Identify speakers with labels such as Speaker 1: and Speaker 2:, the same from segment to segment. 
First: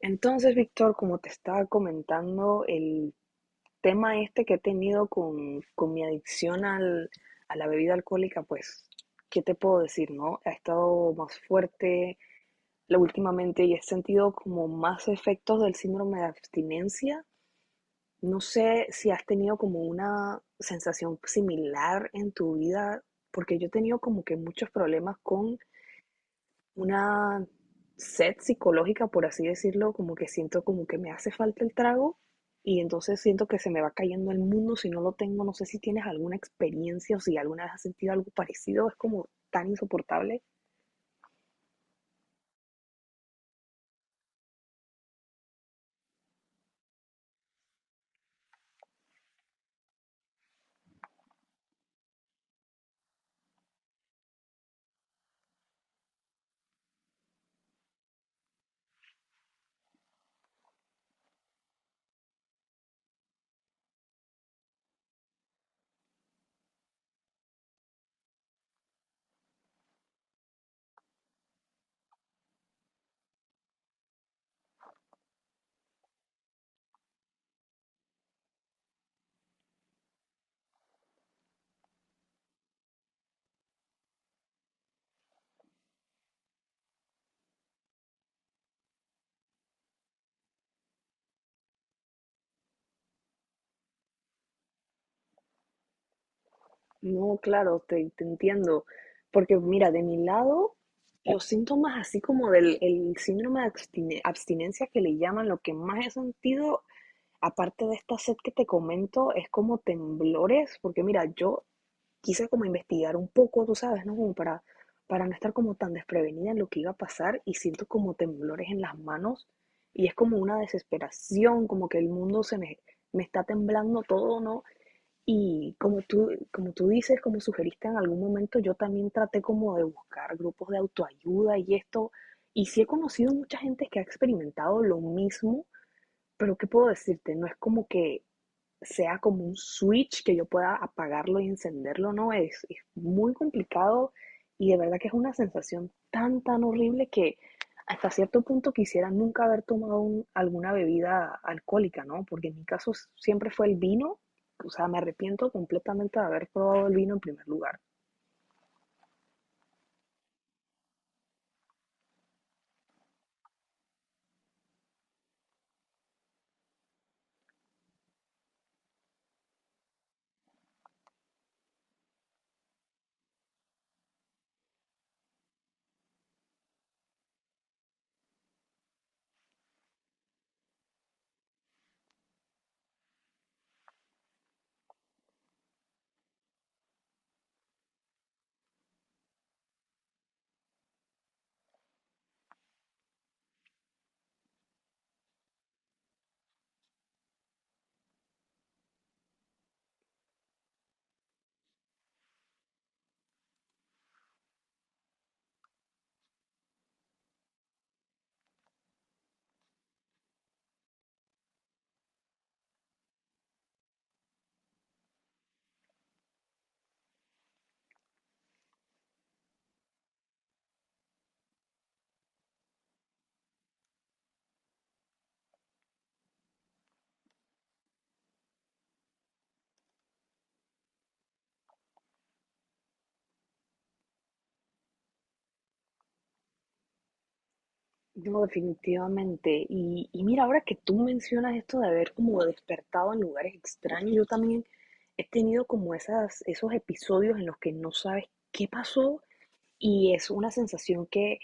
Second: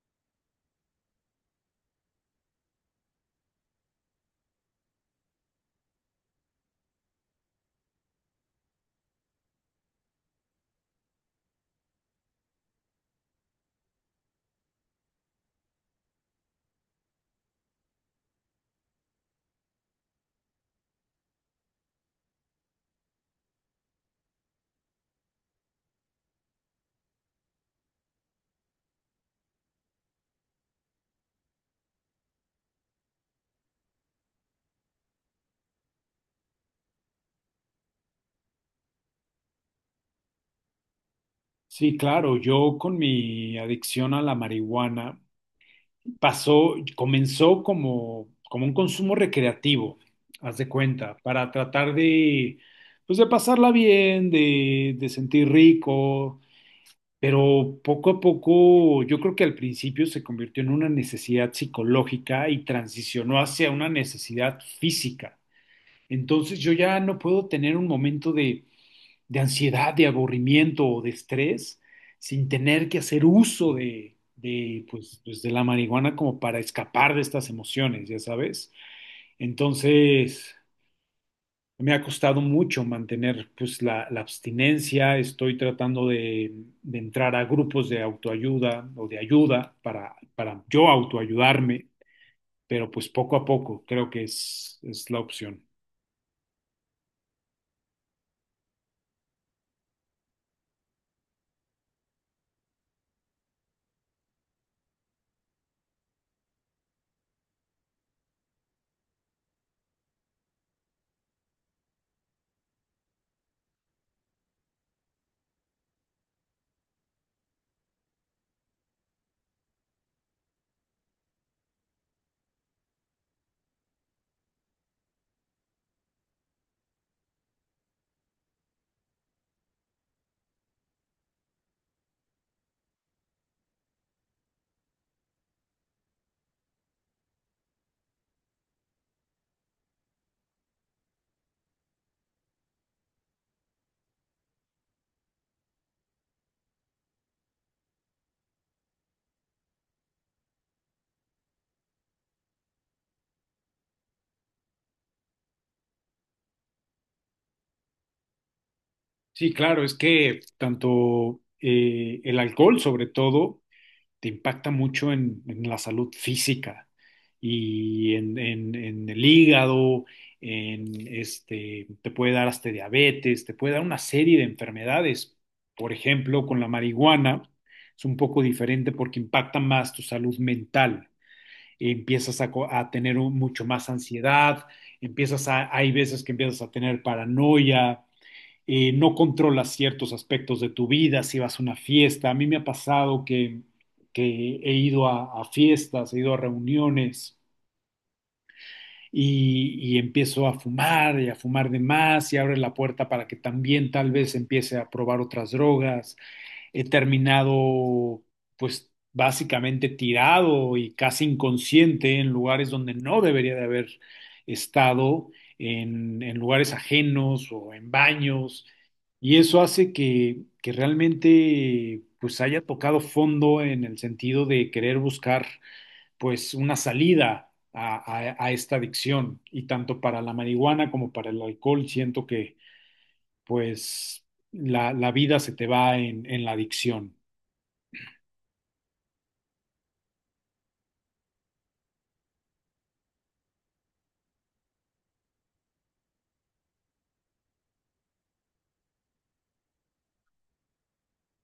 Speaker 1: Entonces, Víctor, como te estaba comentando, el tema este que he tenido con mi adicción a la bebida alcohólica, pues, ¿qué te puedo decir, no? Ha estado más fuerte últimamente y he sentido como más efectos del síndrome de abstinencia. No sé si has tenido como una sensación similar en tu vida, porque yo he tenido como que muchos problemas con una sed psicológica, por así decirlo, como que siento como que me hace falta el trago y entonces siento que se me va cayendo el mundo si no lo tengo. No sé si tienes alguna experiencia o si alguna vez has sentido algo parecido, es como tan insoportable.
Speaker 2: Sí, claro, yo con mi adicción a la marihuana pasó, comenzó como un consumo recreativo, haz de cuenta, para tratar de, pues de pasarla bien, de sentir rico, pero poco a poco yo creo que al principio se convirtió en una necesidad psicológica y transicionó hacia una necesidad física. Entonces yo ya no puedo tener un momento de ansiedad, de aburrimiento o de estrés, sin tener que hacer uso de la marihuana como para escapar de estas emociones, ya sabes. Entonces, me ha costado mucho mantener pues, la abstinencia, estoy tratando de entrar a grupos de autoayuda o de ayuda para yo autoayudarme, pero pues poco a poco creo que es la opción.
Speaker 1: No, claro, te entiendo, porque mira, de mi lado, los síntomas así como del el síndrome de abstinencia que le llaman, lo que más he sentido, aparte de esta sed que te comento, es como temblores, porque mira, yo quise como investigar un poco, tú sabes, ¿no? Como para no estar como tan desprevenida en lo que iba a pasar y siento como temblores en las manos y es como una desesperación, como que el mundo se me, me está temblando todo, ¿no? Y como tú dices, como sugeriste en algún momento, yo también traté como de buscar grupos de autoayuda y esto, y sí he conocido mucha gente que ha experimentado lo mismo, pero ¿qué puedo decirte? No es como que sea como un switch que yo pueda apagarlo y encenderlo, no, es muy complicado y de verdad que es una sensación tan, tan horrible que hasta cierto punto quisiera nunca haber tomado alguna bebida alcohólica, ¿no? Porque en mi caso siempre fue el vino, o sea, me arrepiento completamente de haber probado el vino en primer lugar.
Speaker 2: Sí, claro, es que tanto el alcohol sobre todo te impacta mucho en la salud física y en el hígado, en este, te puede dar hasta diabetes, te puede dar una serie de enfermedades. Por ejemplo, con la marihuana es un poco diferente porque impacta más tu salud mental. A tener mucho más ansiedad, empiezas a, hay veces que empiezas a tener paranoia, no controlas ciertos aspectos de tu vida, si vas a una fiesta. A mí me ha pasado que he ido a fiestas, he ido a reuniones y empiezo a fumar y a fumar de más y abre la puerta para que también tal vez empiece a probar otras drogas. He terminado pues básicamente tirado y casi inconsciente en lugares donde no debería de haber estado, en lugares ajenos o en baños, y eso hace que realmente pues haya tocado fondo en el sentido de querer buscar pues una salida a esta adicción, y tanto para la marihuana como para el alcohol siento que pues la vida se te va en la adicción.
Speaker 1: No, definitivamente. Y mira, ahora que tú mencionas esto de haber como despertado en lugares extraños, yo también he tenido como esas, esos episodios en los que no sabes qué pasó y es una sensación que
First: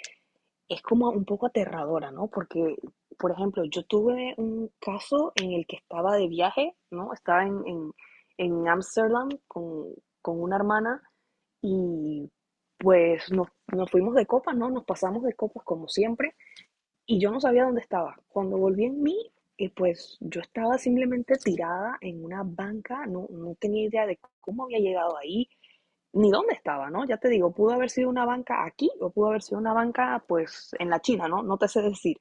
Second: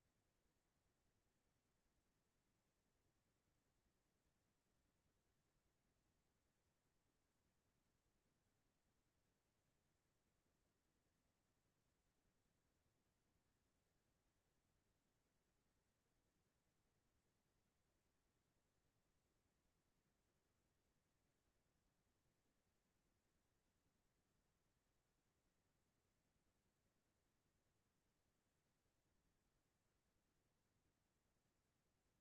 Speaker 1: es como un poco aterradora, ¿no? Porque, por ejemplo, yo tuve un caso en el que estaba de viaje, ¿no? Estaba en Ámsterdam con una hermana y pues nos fuimos de copas, ¿no? Nos pasamos de copas como siempre y yo no sabía dónde estaba. Cuando volví en mí, pues yo estaba simplemente tirada en una banca, no, no tenía idea de cómo había llegado ahí, ni dónde estaba, ¿no? Ya te digo, pudo haber sido una banca aquí o pudo haber sido una banca pues en la China, ¿no? No te sé decir.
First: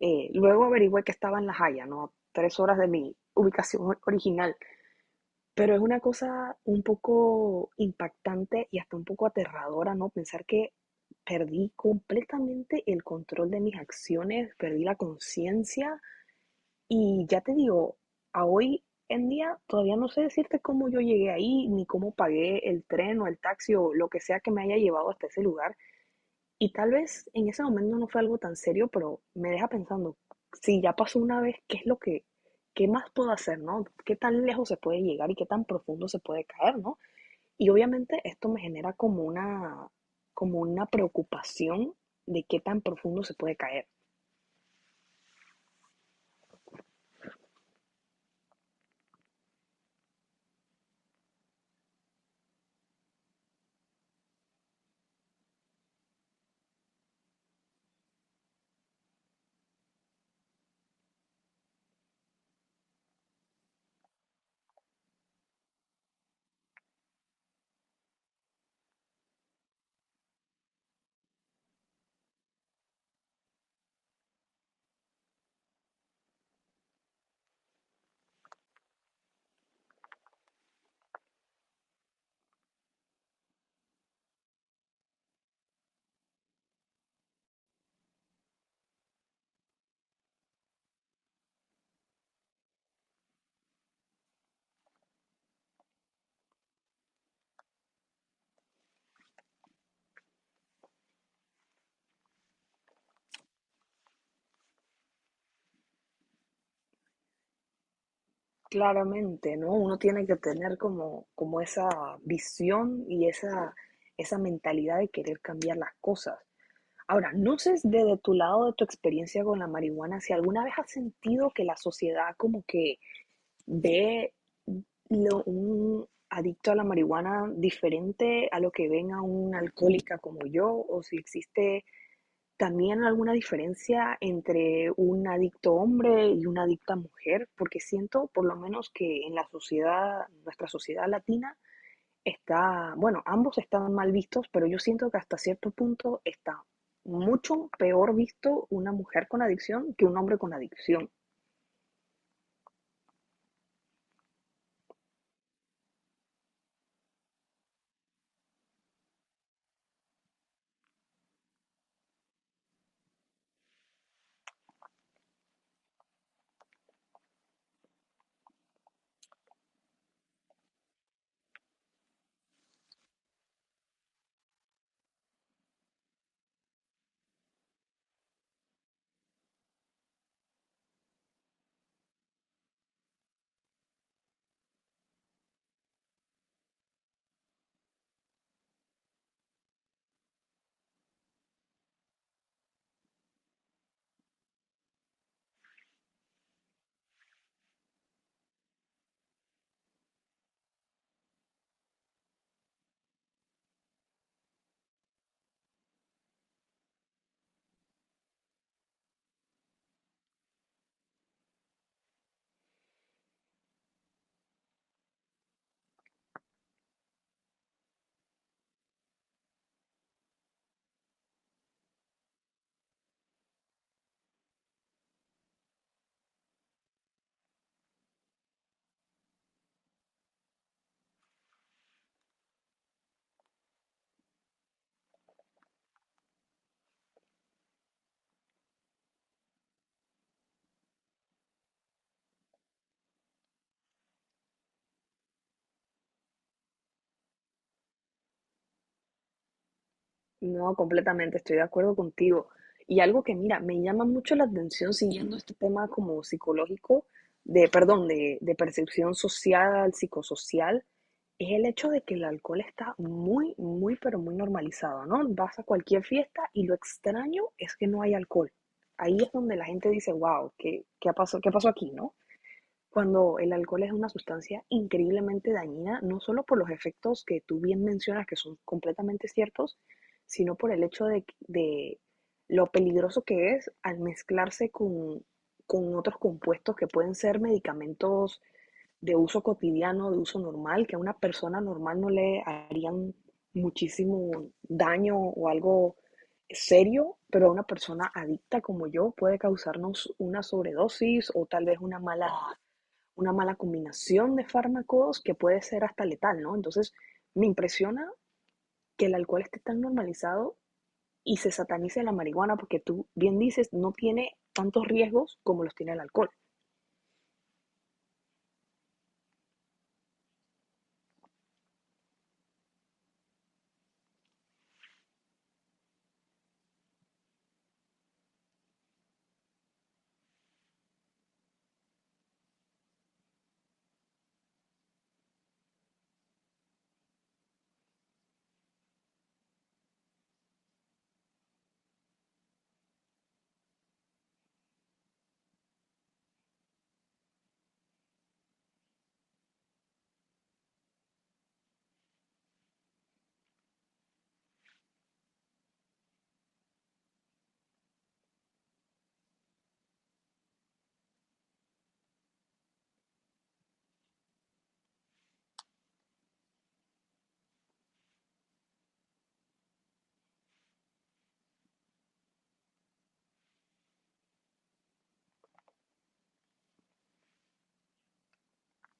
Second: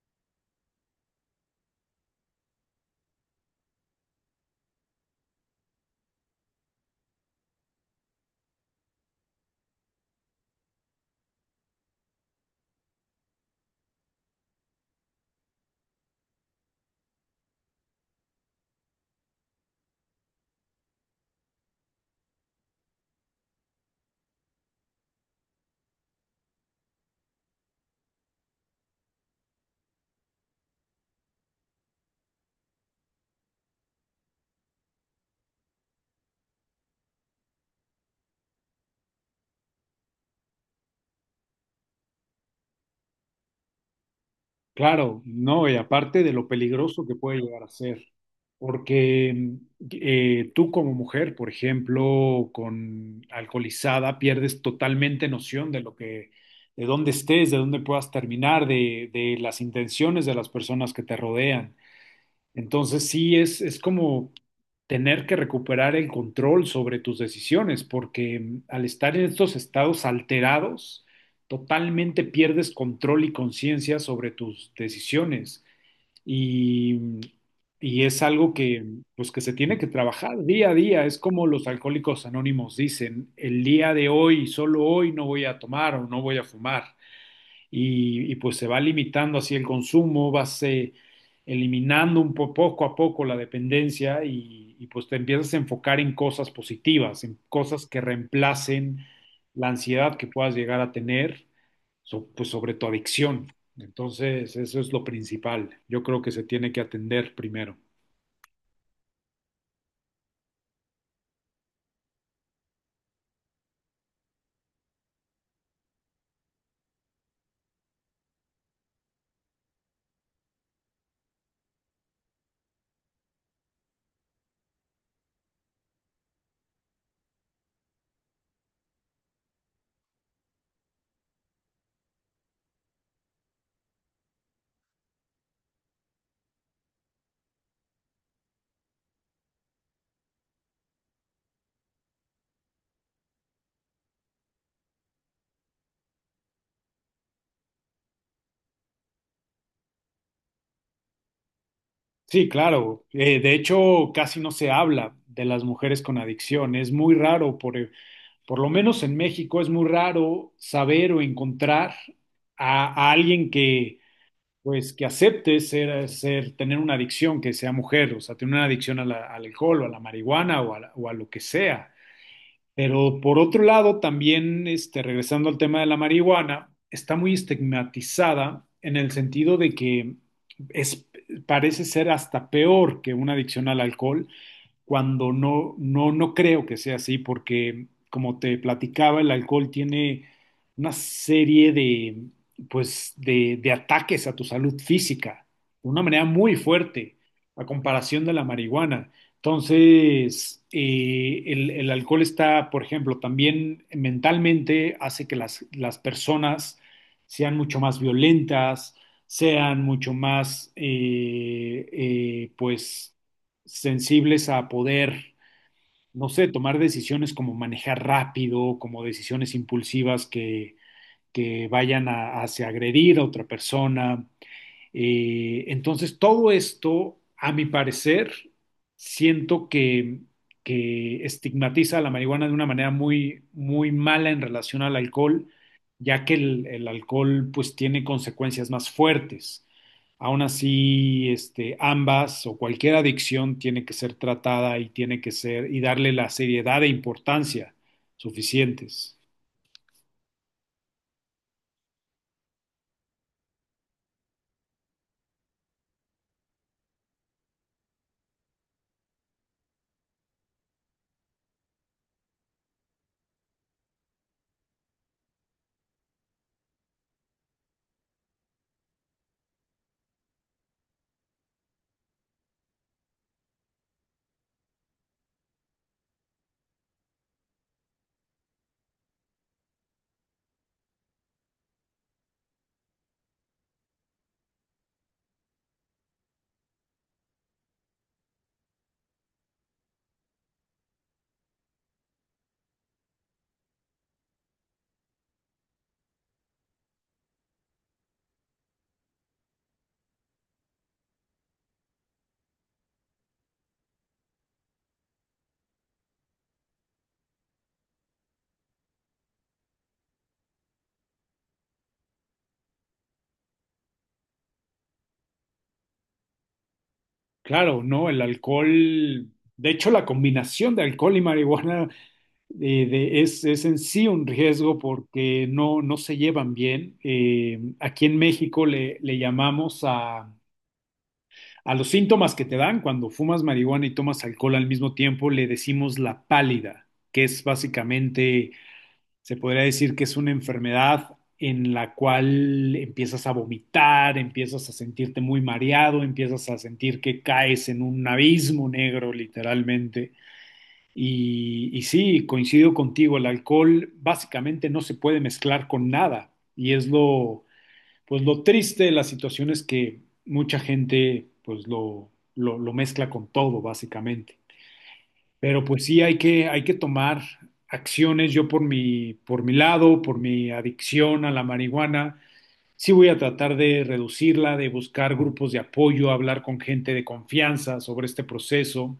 Speaker 1: Luego averigüé que estaba en La Haya, ¿no? Tres horas de mi ubicación original. Pero es una cosa un poco impactante y hasta un poco aterradora, ¿no? Pensar que perdí completamente el control de mis acciones, perdí la conciencia y ya te digo, a hoy en día todavía no sé decirte cómo yo llegué ahí, ni cómo pagué el tren o el taxi o lo que sea que me haya llevado hasta ese lugar. Y tal vez en ese momento no fue algo tan serio, pero me deja pensando, si ya pasó una vez, ¿qué es lo que, qué más puedo hacer, no? ¿Qué tan lejos se puede llegar y qué tan profundo se puede caer, no? Y obviamente esto me genera como una preocupación de qué tan profundo se puede caer.
Speaker 2: Claro, no, y aparte de lo peligroso que puede llegar a ser, porque tú como mujer, por ejemplo, con alcoholizada, pierdes totalmente noción de lo que, de dónde estés, de dónde puedas terminar, de las intenciones de las personas que te rodean. Entonces sí, es como tener que recuperar el control sobre tus decisiones, porque al estar en estos estados alterados, totalmente pierdes control y conciencia sobre tus decisiones. Y, mm, y es algo que, pues, que se tiene que trabajar día a día. Es como los alcohólicos anónimos dicen, el día de hoy, solo hoy no voy a tomar o no voy a fumar y pues se va limitando así el consumo, vas eliminando un poco a poco la dependencia y pues te empiezas a enfocar en cosas positivas, en cosas que reemplacen la ansiedad que puedas llegar a tener, pues sobre tu adicción. Entonces, eso es lo principal. Yo creo que se tiene que atender primero.
Speaker 1: Claramente, ¿no? Uno tiene que tener como, como esa visión y esa mentalidad de querer cambiar las cosas. Ahora, no sé desde tu lado, de tu experiencia con la marihuana, si alguna vez has sentido que la sociedad como que ve un adicto a la marihuana diferente a lo que ven a una alcohólica como yo, o si existe también alguna diferencia entre un adicto hombre y una adicta mujer, porque siento por lo menos que en la sociedad, nuestra sociedad latina, está, bueno, ambos están mal vistos, pero yo siento que hasta cierto punto está mucho peor visto una mujer con adicción que un hombre con adicción.
Speaker 2: Sí, claro. De hecho, casi no se habla de las mujeres con adicción. Es muy raro por lo menos en México es muy raro saber o encontrar a alguien que, pues, que acepte tener una adicción, que sea mujer, o sea, tener una adicción a al alcohol o a la marihuana o a, o a lo que sea. Pero por otro lado, también, este, regresando al tema de la marihuana, está muy estigmatizada en el sentido de que es, parece ser hasta peor que una adicción al alcohol cuando no creo que sea así, porque como te platicaba, el alcohol tiene una serie de, pues, de ataques a tu salud física, de una manera muy fuerte, a comparación de la marihuana. Entonces, el alcohol está, por ejemplo, también mentalmente hace que las personas sean mucho más violentas, sean mucho más, pues, sensibles a poder, no sé, tomar decisiones como manejar rápido, como decisiones impulsivas que vayan a, hacia agredir a otra persona, entonces, todo esto, a mi parecer, siento que estigmatiza a la marihuana de una manera muy, muy mala en relación al alcohol, ya que el alcohol pues tiene consecuencias más fuertes. Aún así, este, ambas o cualquier adicción tiene que ser tratada y tiene que ser y darle la seriedad e importancia suficientes.
Speaker 1: No, completamente, estoy de acuerdo contigo. Y algo que, mira, me llama mucho la atención siguiendo este tema como psicológico, de, perdón, de percepción social, psicosocial, es el hecho de que el alcohol está muy, muy, pero muy normalizado, ¿no? Vas a cualquier fiesta y lo extraño es que no hay alcohol. Ahí es donde la gente dice, wow, ¿qué, qué ha pasó, qué pasó aquí, ¿no? Cuando el alcohol es una sustancia increíblemente dañina, no solo por los efectos que tú bien mencionas, que son completamente ciertos, sino por el hecho de lo peligroso que es al mezclarse con otros compuestos que pueden ser medicamentos de uso cotidiano, de uso normal, que a una persona normal no le harían muchísimo daño o algo serio, pero a una persona adicta como yo puede causarnos una sobredosis o tal vez una mala combinación de fármacos que puede ser hasta letal, ¿no? Entonces, me impresiona que el alcohol esté tan normalizado y se satanice la marihuana porque tú bien dices, no tiene tantos riesgos como los tiene el alcohol.
Speaker 2: Claro, no, el alcohol, de hecho la combinación de alcohol y marihuana es en sí un riesgo porque no se llevan bien. Aquí en México le llamamos a los síntomas que te dan cuando fumas marihuana y tomas alcohol al mismo tiempo, le decimos la pálida, que es básicamente se podría decir que es una enfermedad en la cual empiezas a vomitar, empiezas a sentirte muy mareado, empiezas a sentir que caes en un abismo negro, literalmente. Y sí, coincido contigo, el alcohol básicamente no se puede mezclar con nada. Y es lo, pues lo triste de la situación es que mucha gente pues lo mezcla con todo, básicamente. Pero pues sí hay que tomar acciones. Yo por mi lado, por mi adicción a la marihuana, sí voy a tratar de reducirla, de buscar grupos de apoyo, hablar con gente de confianza sobre este proceso,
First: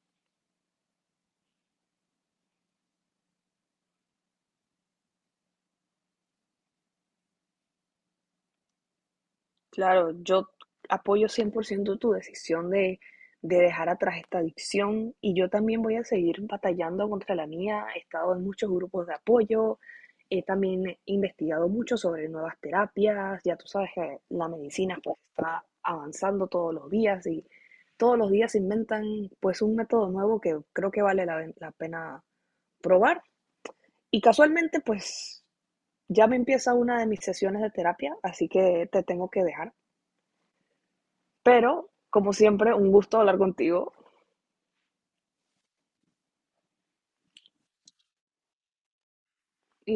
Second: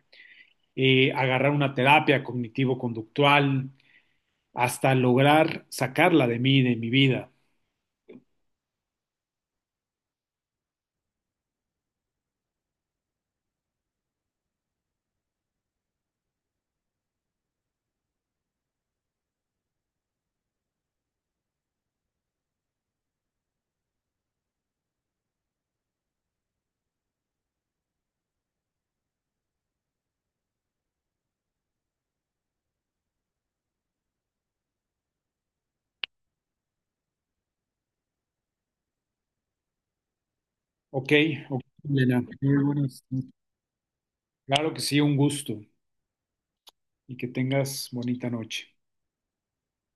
Speaker 2: agarrar una terapia cognitivo-conductual, hasta lograr sacarla de mí, de mi vida.
Speaker 1: Claro, yo apoyo 100% tu decisión de dejar atrás esta adicción y yo también voy a seguir batallando contra la mía. He estado en muchos grupos de apoyo, he también investigado mucho sobre nuevas terapias. Ya tú sabes que la medicina pues está avanzando todos los días y todos los días se inventan pues un método nuevo que creo que vale la pena probar. Y casualmente pues ya me empieza una de mis sesiones de terapia, así que te tengo que dejar.
Speaker 2: Ok, ok,
Speaker 1: Pero,
Speaker 2: Elena.
Speaker 1: como
Speaker 2: Muy
Speaker 1: siempre, un
Speaker 2: buenas.
Speaker 1: gusto hablar contigo
Speaker 2: Claro que sí, un gusto y que tengas bonita noche.